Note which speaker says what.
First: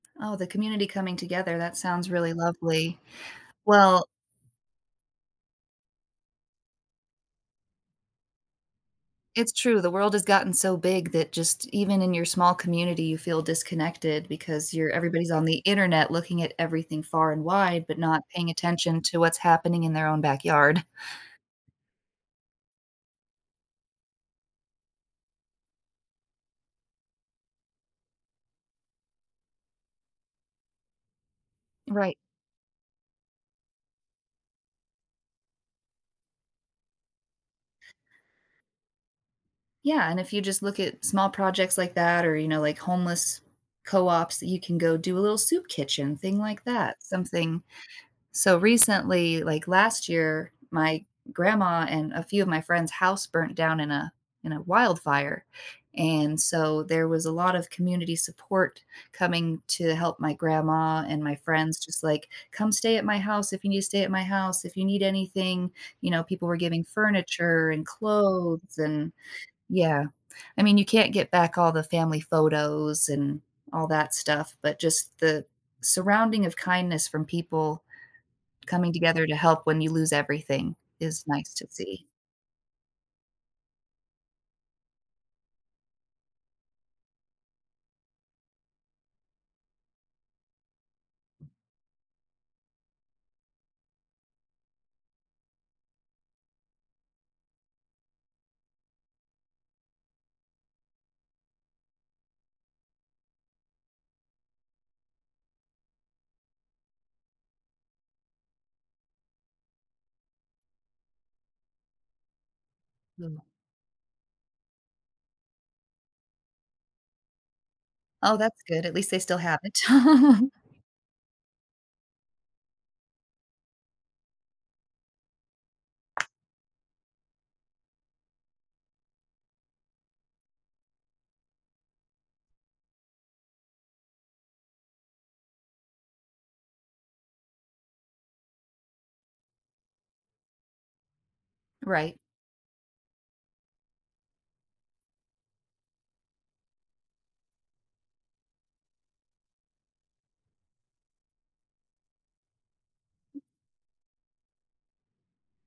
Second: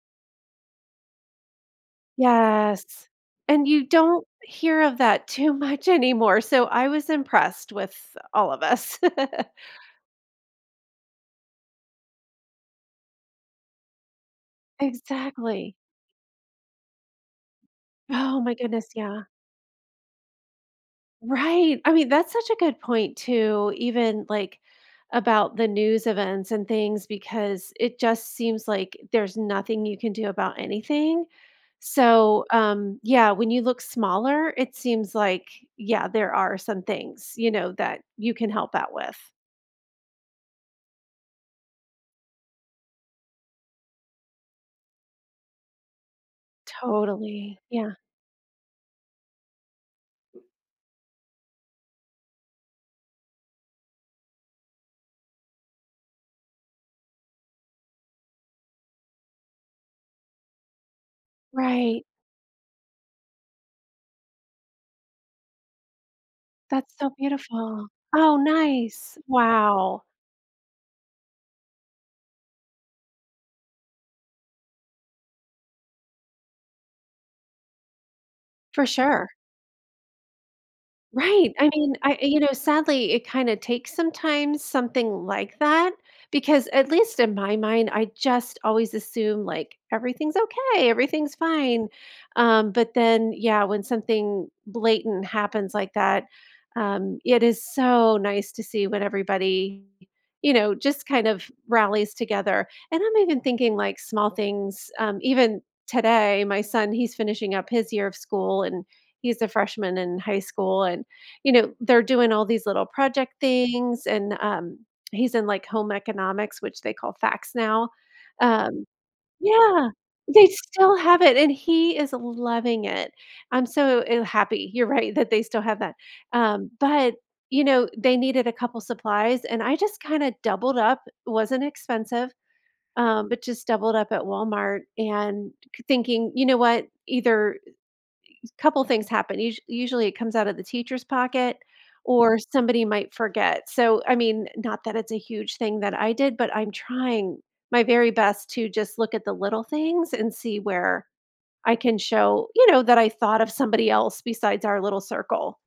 Speaker 1: Oh, the community coming together, that sounds really lovely.
Speaker 2: Yes. And you
Speaker 1: Well
Speaker 2: don't hear of that too much anymore, so I was impressed with all of us.
Speaker 1: It's true, the world has gotten so big that just even in your small community, you feel disconnected because your everybody's on the
Speaker 2: Exactly.
Speaker 1: Internet looking at everything far and wide but not
Speaker 2: Oh
Speaker 1: paying
Speaker 2: my goodness,
Speaker 1: attention to
Speaker 2: yeah.
Speaker 1: what's happening in their own backyard.
Speaker 2: Right! I mean, that's such a good point too, even, like, about the news events and things because it just seems like there's nothing you can do about anything,
Speaker 1: Right.
Speaker 2: so, um yeah, when you look smaller, it seems like yeah, there are some things, you know, that you can help out with.
Speaker 1: Yeah, and if you just look at small projects like that or, you know, like homeless co-ops, you can go do a little soup kitchen, thing like that,
Speaker 2: Totally,
Speaker 1: something
Speaker 2: yeah.
Speaker 1: so, recently, like, last year, my grandma and a few of my friends' house burnt down in a in a wildfire, and so there was a lot of community support coming to help my grandma and my friends just
Speaker 2: Right.
Speaker 1: like, "Come stay at my house if you need to stay at my house, if you need anything," you know, people were giving
Speaker 2: That's so
Speaker 1: furniture and
Speaker 2: beautiful. Oh,
Speaker 1: clothes and
Speaker 2: nice!
Speaker 1: Yeah,
Speaker 2: Wow.
Speaker 1: I mean, you can't get back all the family photos and all that stuff, but just the surrounding of kindness from people
Speaker 2: For
Speaker 1: coming together
Speaker 2: sure.
Speaker 1: to help when you lose everything is nice
Speaker 2: Right!
Speaker 1: to
Speaker 2: I mean,
Speaker 1: see.
Speaker 2: I you know, sadly it kinda takes, sometimes, something like that, because- at least in my mind- I just always assume, like, "Everything's okay, everything's fine," um, but then, yeah, when something blatant happens like that, um, it is so nice to see when everybody, you know, just kind of rallies together, and I'm even thinking, like, small things, um, even today, my son he's finishing up his year of school and he's a freshman in high school, and, you know, they're doing all these little project
Speaker 1: Mm.
Speaker 2: things and, um, he's in, like, home economics, which they call FACS now,
Speaker 1: Oh, that's
Speaker 2: um
Speaker 1: good, at least they still have it.
Speaker 2: Yeah, they still have it, and he is loving it, I'm so, eh, happy you're right that they still have that, um, but, you know, they needed a couple supplies, and I just kinda doubled up, it wasn't expensive, um, but just doubled up at Walmart and thinking, "You know what?" Either i y couple things happen, us usually, it comes out of the teacher's pocket,
Speaker 1: Right.
Speaker 2: or somebody might forget, so, I mean, not that it's a huge thing that I did, but I'm trying my very best to just look at the little things and see where I can show, you know, that I thought of somebody else besides our little circle.